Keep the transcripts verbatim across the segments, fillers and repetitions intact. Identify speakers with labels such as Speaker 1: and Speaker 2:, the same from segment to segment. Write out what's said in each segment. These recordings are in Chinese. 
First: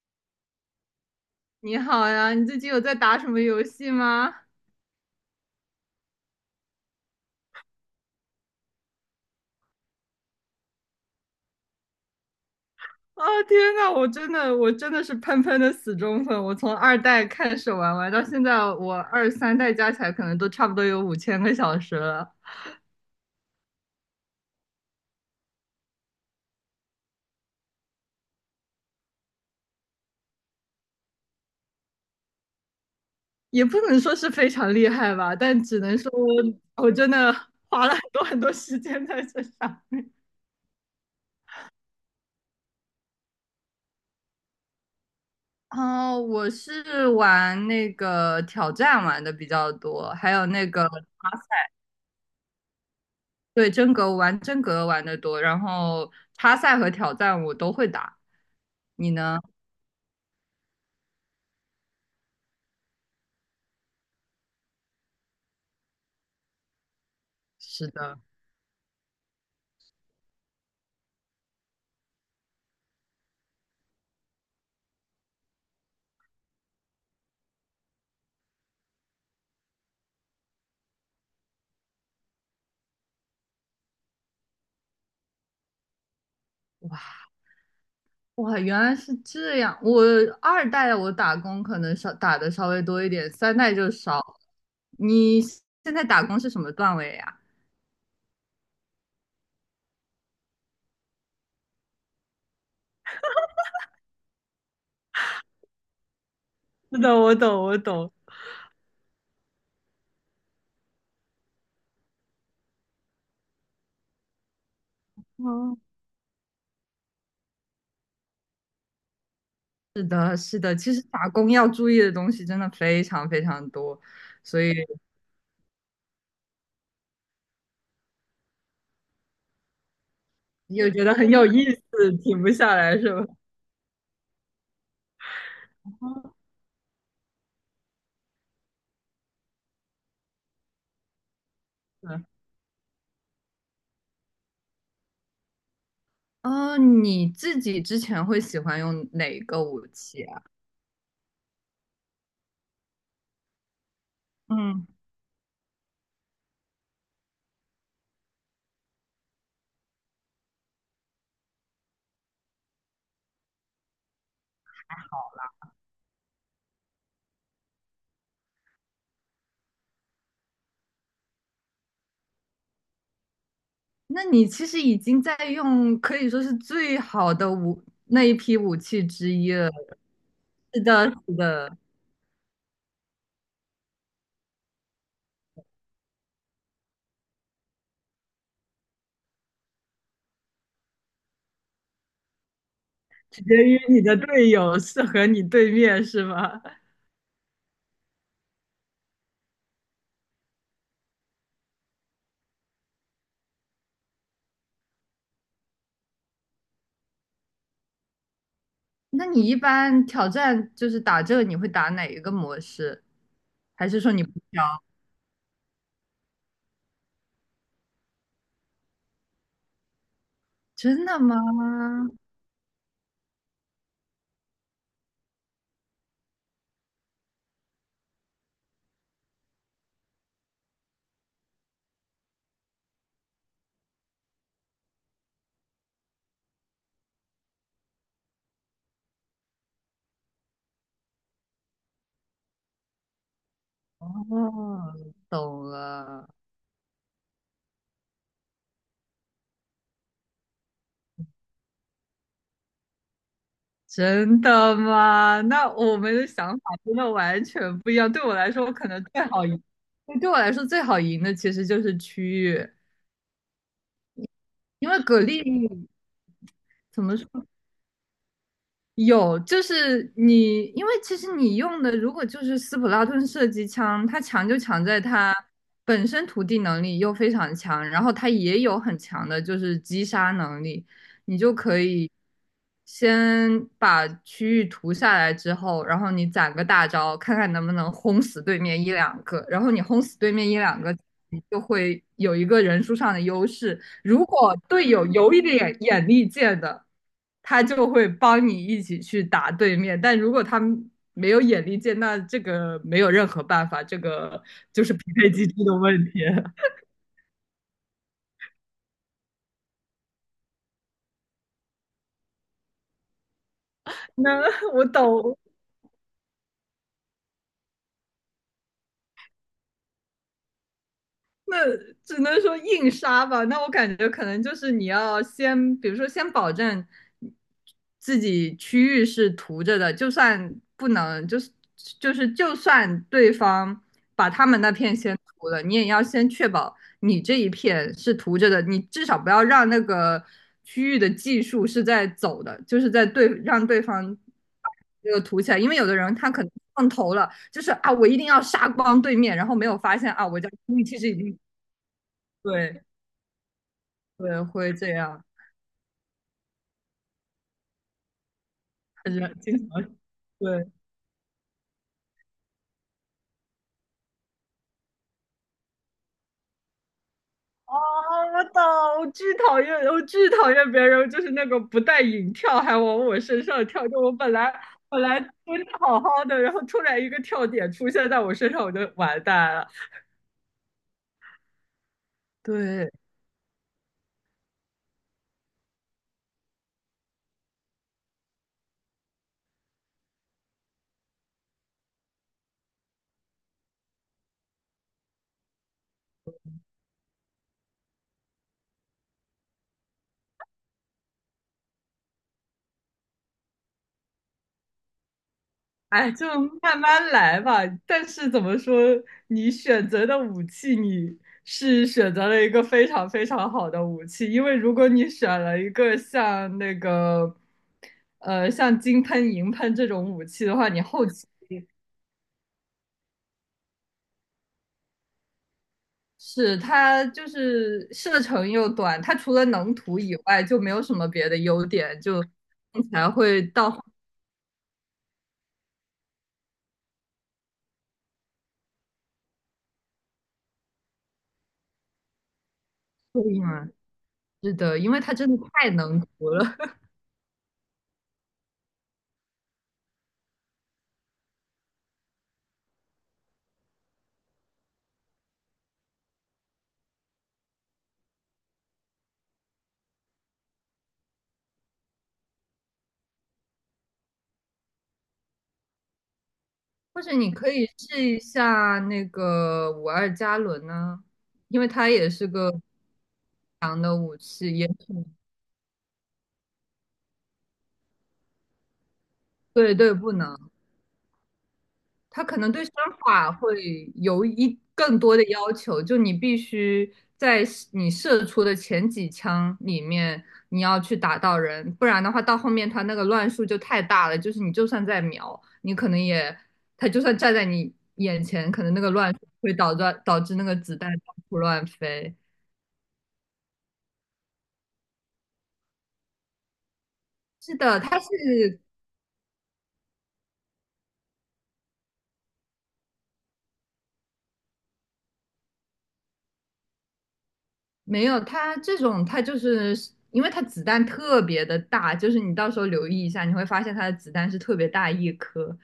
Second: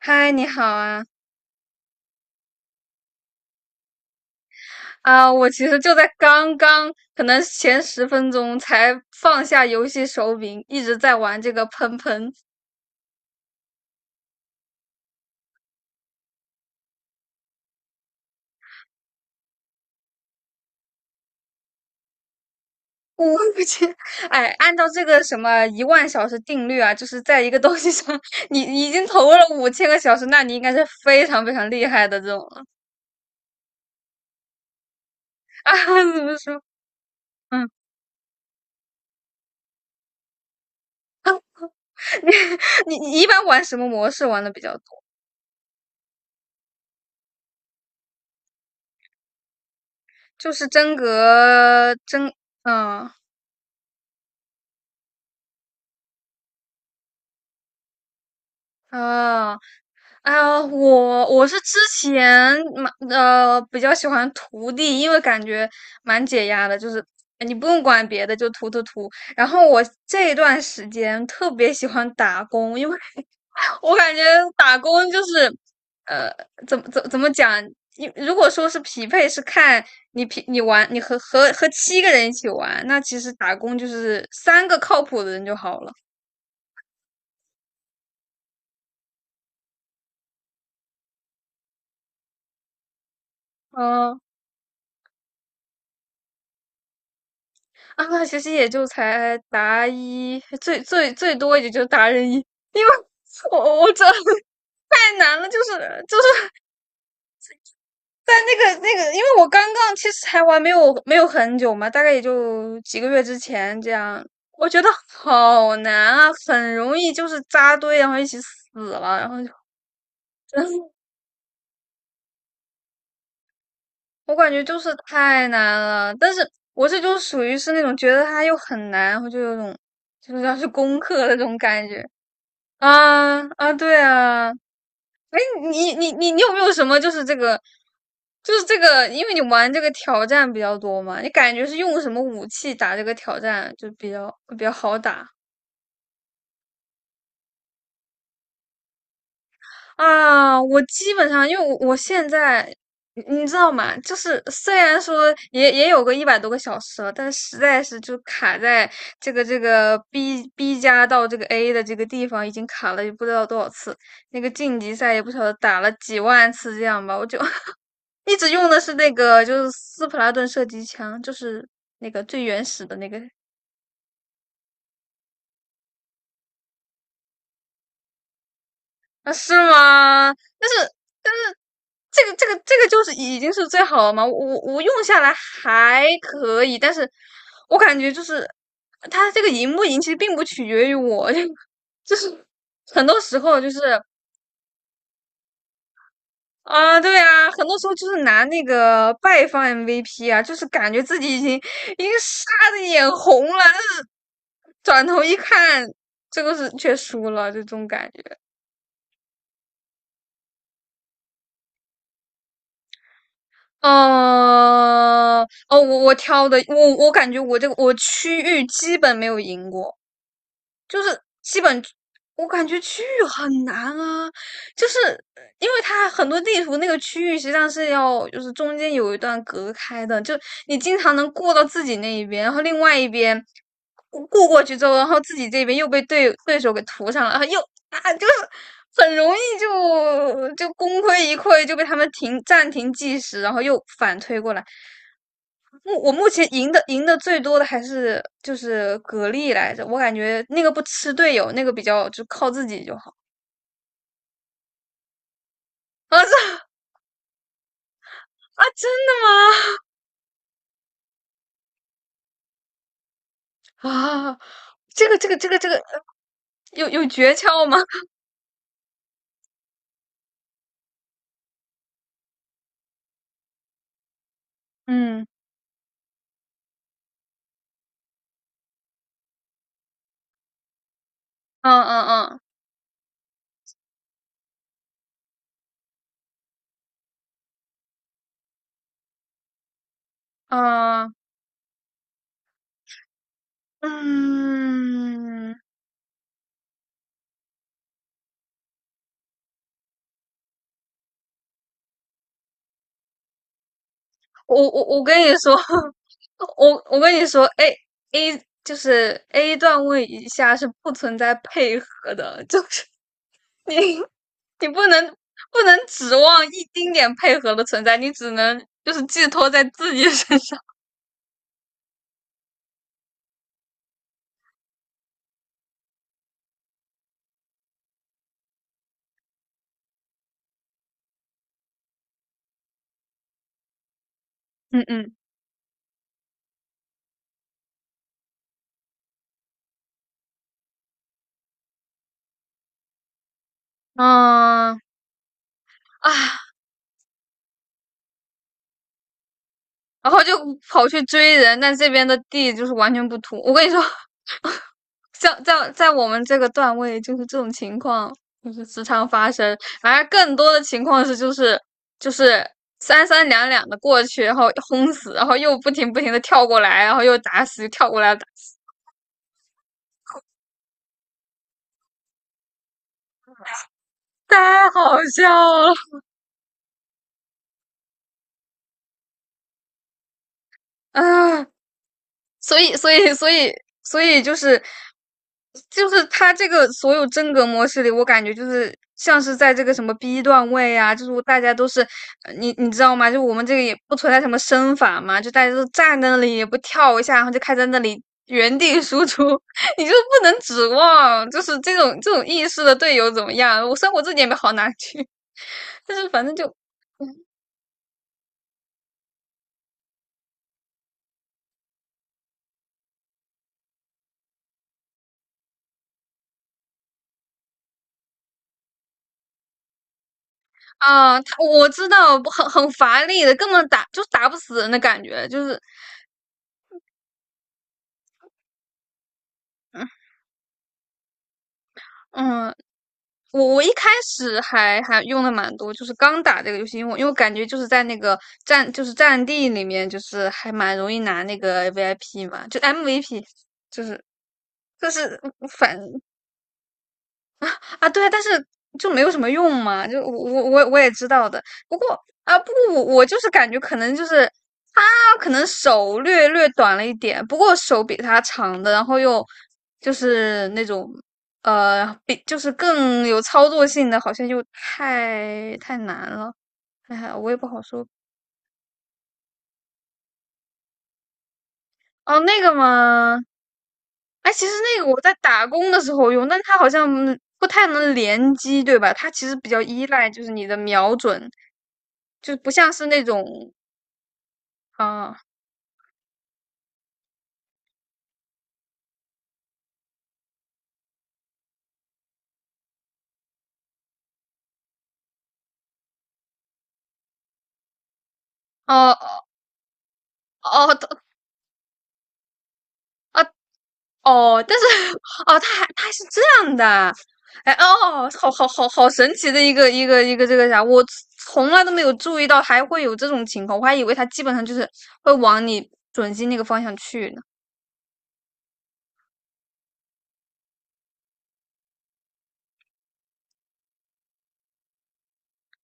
Speaker 1: 嗨，你好啊！
Speaker 2: 你好呀，你最近有在打什么游戏吗？
Speaker 1: 啊，我其实就在刚刚，可能前十分钟才放下游戏手柄，一直在玩这个喷喷。
Speaker 2: 啊，天呐，我真的，我真的是喷喷的死忠粉，我从二代开始玩玩到现在，我二三代加起来可能都差不多有五千个小时了。
Speaker 1: 我我去，哎，按照这个什么一万小时定律啊，就是在一个东西上，你已经投入了五千个小时，那你应该是非常非常厉害的这种了
Speaker 2: 也不能说是非常厉害吧，但
Speaker 1: 啊。
Speaker 2: 只能说
Speaker 1: 怎么说？
Speaker 2: 我我真的
Speaker 1: 嗯。
Speaker 2: 花了很多很多时间在这上。
Speaker 1: 你你你一般玩什么模式玩的比较多？
Speaker 2: 哦，我是玩那个挑战玩的比较多，还有
Speaker 1: 就是
Speaker 2: 那个
Speaker 1: 真格真，嗯啊。
Speaker 2: 对真格玩真格玩的多。然后插赛和挑战我都会打。你呢？
Speaker 1: 哦啊，我我是之前蛮呃比较喜欢涂地，因为感觉蛮解压的，就是你不用
Speaker 2: 是
Speaker 1: 管
Speaker 2: 的，
Speaker 1: 别的，就涂涂涂。然后我这一段时间特别喜欢打工，因为我感觉打工就是呃怎么怎么怎么讲，你如果说是匹配，是看你匹你玩你和和和七个人一起玩，那其实打工就是三个靠谱的人就好了。
Speaker 2: 哇，原来是这样。我二代我打工可能稍打的稍微多一点，三代就少
Speaker 1: 嗯。
Speaker 2: 了。你现在打工是什么段位呀？
Speaker 1: 啊，其实也就才达一，最最最多也就达人一，因为我我这 太难了，就是就是
Speaker 2: 是的，我懂，我懂。
Speaker 1: 在那个那个，因为我刚刚其实才玩没有没有很久嘛，大概也就几个月之前这样，我觉得好
Speaker 2: 哦，
Speaker 1: 难啊，很容易就是扎堆，然后一起死了，然后就
Speaker 2: 是的，是的，其实打工要注意的东西真的非常非常多。
Speaker 1: 我感
Speaker 2: 所
Speaker 1: 觉
Speaker 2: 以
Speaker 1: 就是太难了，但是我这就属于是那种觉得它又很难，然后就有种就是要去
Speaker 2: 又
Speaker 1: 攻
Speaker 2: 觉得
Speaker 1: 克
Speaker 2: 很
Speaker 1: 的那
Speaker 2: 有
Speaker 1: 种
Speaker 2: 意
Speaker 1: 感觉。
Speaker 2: 思，停不下来是吧？
Speaker 1: 啊啊，对啊，哎，你你你你 有没有什么就是这个，就是这个，因为你玩这个挑战比较多嘛，你感觉是用什么
Speaker 2: 嗯，
Speaker 1: 武器打这个挑战就比较比较好打？
Speaker 2: 哦你自己之前会喜欢用哪一个武器啊？
Speaker 1: 啊？我基本上因为我我现在你你知道吗？就是虽
Speaker 2: 嗯。
Speaker 1: 然说也也有个一百多个小时了，但实在是就卡在这个这个 B B 加到这个 A 的这个地方已经卡了也不知道多少次，那个晋级赛也不晓得打了几万次这样吧，我就 一直用的是那个，就是斯普拉顿射击枪，就是那个最原始的那个。
Speaker 2: 那你其实已经在用，可以说是最好的武那一批武器之
Speaker 1: 啊，
Speaker 2: 一
Speaker 1: 是
Speaker 2: 了。
Speaker 1: 吗？但
Speaker 2: 是
Speaker 1: 是
Speaker 2: 的，是的，
Speaker 1: 这个这个这个就是已经是最好了嘛，我我用下来还可以，但是我感觉就是它这个赢不赢，其实并不取决于我，就是很多时
Speaker 2: 取决
Speaker 1: 候就是。
Speaker 2: 于你的队友是和你对面是吗？
Speaker 1: 啊，对啊，很多时候就是拿那个败方 M V P 啊，就是感觉自己已经已经杀的眼红了，但是转头一看，这个是却输了，就这种感觉。
Speaker 2: 那你一般挑战就是打这个，你会打哪一个模式？还是说你不挑？
Speaker 1: 嗯。哦，我我挑的，我我感觉我这个我区域基本没有赢过。就
Speaker 2: 真的
Speaker 1: 是
Speaker 2: 吗？
Speaker 1: 基本我感觉区域很难啊，就是呃因为它很多地图那个区域实际上是要就是中间有一段隔开的，就你经常能过到自己那一边，然后另外一边过过过去之后，然后自己这边又被对对手给涂上了，然后又啊就是很容易就就功亏一篑，就被他们停暂停计时，然后又
Speaker 2: 哦，
Speaker 1: 反推过来。
Speaker 2: 懂
Speaker 1: 目我目
Speaker 2: 了。
Speaker 1: 前赢的赢的最多的还是就是蛤蜊来着，我感觉那个不吃队友，那个比较就靠自己就好。
Speaker 2: 真的吗？那我 们
Speaker 1: 啊，
Speaker 2: 的想
Speaker 1: 这。
Speaker 2: 法真的完全不一样。对我来
Speaker 1: 啊，
Speaker 2: 说，我
Speaker 1: 真
Speaker 2: 可能最好赢，
Speaker 1: 的
Speaker 2: 对我来说最好赢的其实就是区域。
Speaker 1: 吗？啊，
Speaker 2: 因为
Speaker 1: 这个
Speaker 2: 蛤
Speaker 1: 这个这个这个
Speaker 2: 蜊
Speaker 1: 有
Speaker 2: 怎
Speaker 1: 有
Speaker 2: 么说？
Speaker 1: 诀窍吗？
Speaker 2: 有，就是你，因为其实你用的如果就是斯普拉顿射击枪，它强就强在
Speaker 1: 嗯
Speaker 2: 它本身涂地能力又非常强，然后它也有很强的就是击杀能力。你就
Speaker 1: 嗯
Speaker 2: 可以
Speaker 1: 嗯
Speaker 2: 先把区域涂下来之后，然后你攒个大招，看看能不能轰死对面一两个。然后你轰死对面一两个，
Speaker 1: 嗯嗯
Speaker 2: 你就会有一个人数上的优势。如果队友有一
Speaker 1: 嗯，
Speaker 2: 点眼力见的，他就会帮你一起去打对面。但如果他们没有眼力见，那这个没有任何办法，这个
Speaker 1: 我我
Speaker 2: 就是匹
Speaker 1: 我跟
Speaker 2: 配
Speaker 1: 你
Speaker 2: 机
Speaker 1: 说，
Speaker 2: 制的问题。
Speaker 1: 我我跟你说，A A 就是 A 段位以下是不存在配合的，就是你
Speaker 2: 那
Speaker 1: 你
Speaker 2: 我
Speaker 1: 不能
Speaker 2: 懂，
Speaker 1: 不能指望一丁点配合的存在，你只能就是寄托在自己身上。
Speaker 2: 那只能说硬杀吧。那我感觉可能就是你要先，比如说先保证自己区域是涂着的，就算不能，就是就是就算对方把他们那
Speaker 1: 嗯
Speaker 2: 片
Speaker 1: 嗯，
Speaker 2: 先涂了，你也要先确保你这一片是涂着的，你至少不要让那个区域的技术是在走的，就是在对让对方。
Speaker 1: 嗯
Speaker 2: 这个涂起来，因为有的
Speaker 1: 啊，
Speaker 2: 人他可能上头了，就是啊，我一定要杀光对面，然后没有发
Speaker 1: 然
Speaker 2: 现
Speaker 1: 后
Speaker 2: 啊，
Speaker 1: 就
Speaker 2: 我家区域
Speaker 1: 跑
Speaker 2: 其
Speaker 1: 去
Speaker 2: 实已
Speaker 1: 追
Speaker 2: 经
Speaker 1: 人，但这边的地就是
Speaker 2: 对
Speaker 1: 完全不土。我跟你说，
Speaker 2: 对，会这样，
Speaker 1: 像在在我们这个段位，就是这种情况就是时常
Speaker 2: 他
Speaker 1: 发
Speaker 2: 就
Speaker 1: 生。
Speaker 2: 经常
Speaker 1: 而更多的
Speaker 2: 对。
Speaker 1: 情况是，就是就是三三两两的过去，然后轰死，然后又不停不停的跳过来，然后又打死，又
Speaker 2: 啊，
Speaker 1: 跳过来打
Speaker 2: 我
Speaker 1: 死。
Speaker 2: 懂，我巨讨厌，我巨讨厌别人就是那个不带引跳还往我身上跳，就我本
Speaker 1: 太
Speaker 2: 来
Speaker 1: 好
Speaker 2: 本来
Speaker 1: 笑
Speaker 2: 蹲的
Speaker 1: 了。
Speaker 2: 好好的，然后突然一个跳点出现在我身上，我就完蛋了。
Speaker 1: 啊！所以，
Speaker 2: 对。
Speaker 1: 所以，所以，所以就是就是他这个所有真格模式里，我感觉就是像是在这个什么 B 段位啊，就是大家都是呃你你知道吗？就我们这个也不存在什么身法嘛，就大家都站在那里也不跳一下，然后就开在那里原地输出，你就不能指望就是这种这种意识的队友怎么样？我生活自己也没好哪去，但是
Speaker 2: 哎，
Speaker 1: 反
Speaker 2: 就
Speaker 1: 正就。
Speaker 2: 慢慢来吧。但是怎么说，你选择的武器，你是选择了一个非常非常好的武器，因为如果你选了一个像那个，呃，像金喷、银喷这种武器的话，你后
Speaker 1: 啊，
Speaker 2: 期
Speaker 1: 他我知道，很很乏力的，根本打就打不死人的感觉，就是。
Speaker 2: 是它就是射程又短，它除了能
Speaker 1: 嗯，
Speaker 2: 涂以外就没有什么别的优点，就起
Speaker 1: 嗯，
Speaker 2: 来会
Speaker 1: 我我一
Speaker 2: 到后
Speaker 1: 开始还还用的蛮多，就是刚打这个游戏，因为我因为我感觉就是在那个战就是战地里面，就是还蛮容易拿那个 V I P 嘛，就 M V P,
Speaker 2: 面。
Speaker 1: 就是
Speaker 2: 是的，因
Speaker 1: 就
Speaker 2: 为它
Speaker 1: 是
Speaker 2: 真的太
Speaker 1: 反。
Speaker 2: 能涂了。
Speaker 1: 啊啊，对啊，但是就没有什么用嘛，就我我我我也知道的。不过啊，不过我我就是感觉可能就是他可能手略略短了一点，不过手比他长的，然后又就是那种呃比就是更有操作性的，好像又太太难了。哎
Speaker 2: 或者
Speaker 1: 呀，我
Speaker 2: 你
Speaker 1: 也不
Speaker 2: 可
Speaker 1: 好
Speaker 2: 以
Speaker 1: 说。
Speaker 2: 试一下那个五二加仑呢，因为它也
Speaker 1: 哦，
Speaker 2: 是
Speaker 1: 那
Speaker 2: 个
Speaker 1: 个吗？
Speaker 2: 武
Speaker 1: 哎，其
Speaker 2: 器，
Speaker 1: 实
Speaker 2: 也
Speaker 1: 那个我在打工的时候用，但它好像嗯不太能联机，对吧？它其实比较
Speaker 2: 对
Speaker 1: 依
Speaker 2: 对
Speaker 1: 赖
Speaker 2: 不
Speaker 1: 就是你
Speaker 2: 能，
Speaker 1: 的瞄准，
Speaker 2: 它
Speaker 1: 就
Speaker 2: 可
Speaker 1: 不
Speaker 2: 能对
Speaker 1: 像
Speaker 2: 身
Speaker 1: 是那种。
Speaker 2: 法会有一更多
Speaker 1: 啊
Speaker 2: 的要求，就你必须在你射出的前几枪里面，你要去打到人，不然的话到后面它那个乱数就太大了，就是你就算在瞄，你可能也，它就算站在你眼前，可能那个乱数
Speaker 1: 哦
Speaker 2: 会导致导致那个
Speaker 1: 哦
Speaker 2: 子弹
Speaker 1: 哦
Speaker 2: 到处乱飞。
Speaker 1: 啊哦，但是 哦，它还它还是这样的，哎
Speaker 2: 是的，它
Speaker 1: 哦，
Speaker 2: 是
Speaker 1: 好好好好神奇的一个一个一个这个啥，我从来都没有注意到还会有这种情况，我还以为它基本上就是会往你准心那个方向去呢。
Speaker 2: 没有，它这种它就是因为它子弹特别的大，就是你到时候留意一下，你会发现它的子弹是特别大一颗，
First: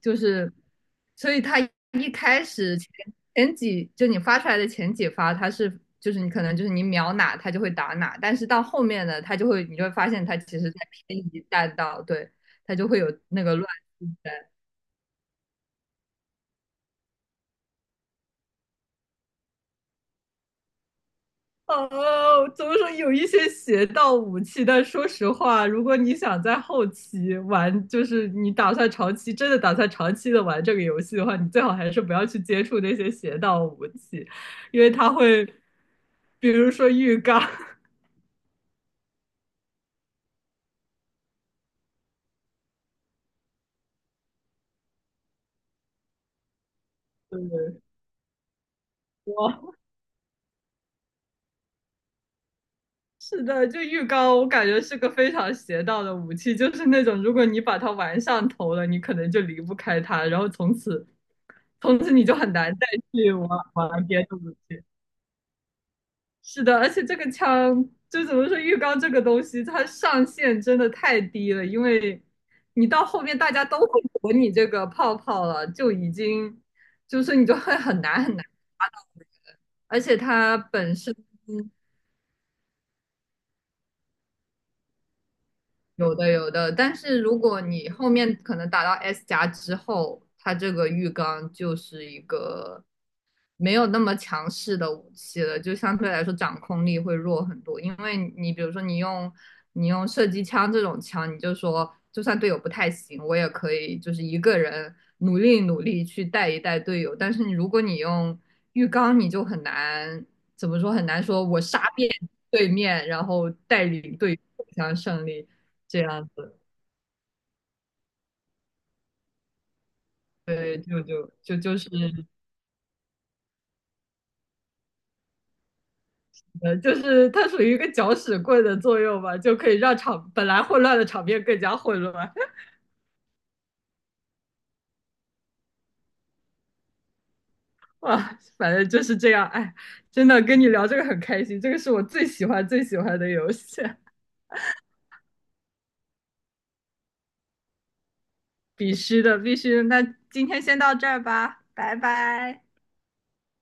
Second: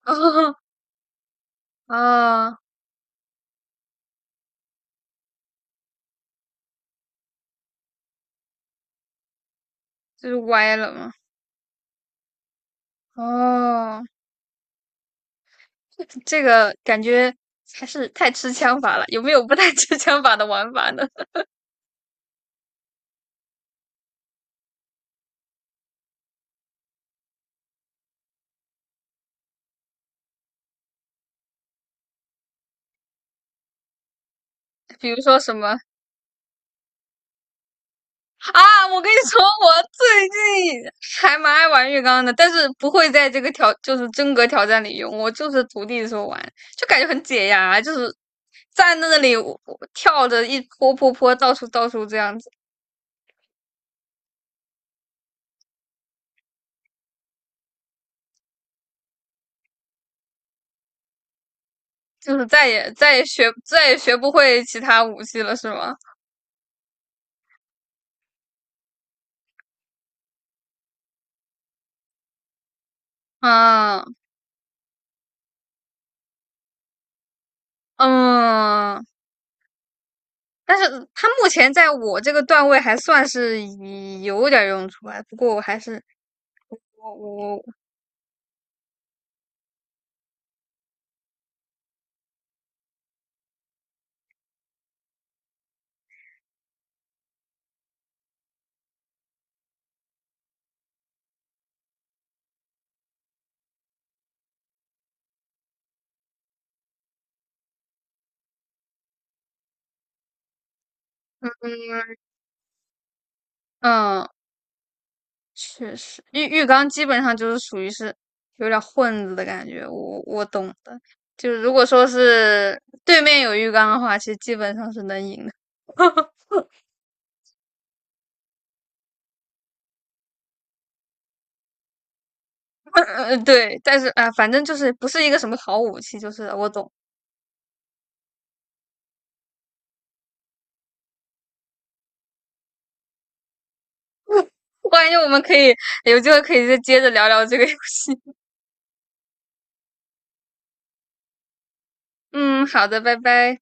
Speaker 2: 就是 所以它一开
Speaker 1: 啊
Speaker 2: 始前前几就你发出来的前几发，它是就是你可能就是你瞄哪它就会打哪，但是到后面呢，它就会你就会发现
Speaker 1: 就是
Speaker 2: 它其实
Speaker 1: 歪
Speaker 2: 在
Speaker 1: 了吗？
Speaker 2: 偏移弹道，对，它就会有那个乱。
Speaker 1: 哦，这个感觉还是太吃枪法了。有没有不太吃枪法的玩法呢？
Speaker 2: 哦，怎么说有一些邪道武器，但说实话，如果你想在后期玩，就是你打算长期真的打算长期的玩这个游戏的话，你最好还是不要去接触那些邪道武器，因为
Speaker 1: 比
Speaker 2: 它
Speaker 1: 如说
Speaker 2: 会，
Speaker 1: 什么？
Speaker 2: 比如说浴缸。
Speaker 1: 啊？我跟你说，我最近还蛮爱玩浴缸的，但是不会在这个挑就是真格挑战里用。我就是徒弟的时候玩，就感觉很解
Speaker 2: 对
Speaker 1: 压，就是站在那里我
Speaker 2: 哇，
Speaker 1: 我
Speaker 2: 我
Speaker 1: 跳着一坡坡坡到处到处这样子，
Speaker 2: 是的，就浴缸，我感觉是个非常邪道的武器，就是那种如果你把它玩上头了，你可能就离不开它，然后从此从此你就
Speaker 1: 就是
Speaker 2: 很
Speaker 1: 再
Speaker 2: 难再
Speaker 1: 也再也
Speaker 2: 去
Speaker 1: 学
Speaker 2: 玩
Speaker 1: 再也
Speaker 2: 玩
Speaker 1: 学
Speaker 2: 别
Speaker 1: 不
Speaker 2: 的武
Speaker 1: 会其
Speaker 2: 器。
Speaker 1: 他武器了，是吗？
Speaker 2: 是的，而且这个枪就怎么说，浴缸这个东西，它上限真的太低了，因为你到后面大家都会
Speaker 1: 啊，
Speaker 2: 躲你这个泡泡了，就已经就是你就会很难很难，
Speaker 1: 嗯。
Speaker 2: 而且它
Speaker 1: 但是
Speaker 2: 本身
Speaker 1: 他目前在我这个段位还算是有点用处吧。不过我还是
Speaker 2: 有的有的，但
Speaker 1: 我
Speaker 2: 是如果
Speaker 1: 我
Speaker 2: 你后面可能打到 S 加之后，它这个浴缸就是一个没有那么强势的武器了，就相对来说掌控力会弱很多。因为你比如说你用你用射击枪这种枪，你就说就算队友不太行，我也可以就是一个人努力努力去带一带队友。但是你如果你用浴缸，你就很难怎么说很难说我杀遍对面，然后带领
Speaker 1: 嗯，
Speaker 2: 队友走向胜利
Speaker 1: 确
Speaker 2: 这
Speaker 1: 实
Speaker 2: 样
Speaker 1: 浴
Speaker 2: 子。
Speaker 1: 浴缸基本上就是属于是有点混子的感觉。我我懂
Speaker 2: 对，
Speaker 1: 的，
Speaker 2: 就就
Speaker 1: 就
Speaker 2: 就
Speaker 1: 是如
Speaker 2: 就
Speaker 1: 果
Speaker 2: 是
Speaker 1: 说是对面有浴缸的话，其实基本上是能赢的。
Speaker 2: 呃，就是它属于一个搅屎棍的作用吧，就可以让场本来混乱的场面更加混乱。
Speaker 1: 呃，对，但是啊、反正就是不是一个什么好武器，就是我懂。
Speaker 2: 哇，反正就是这样。哎，真的跟你聊这个很开心，这个是我最喜欢最喜欢的游戏。
Speaker 1: 我感觉我们可以有机会可以再接着聊聊这个游戏。
Speaker 2: 必须的，必须的。那今天先到这儿吧，拜拜。
Speaker 1: 嗯，好的，拜拜。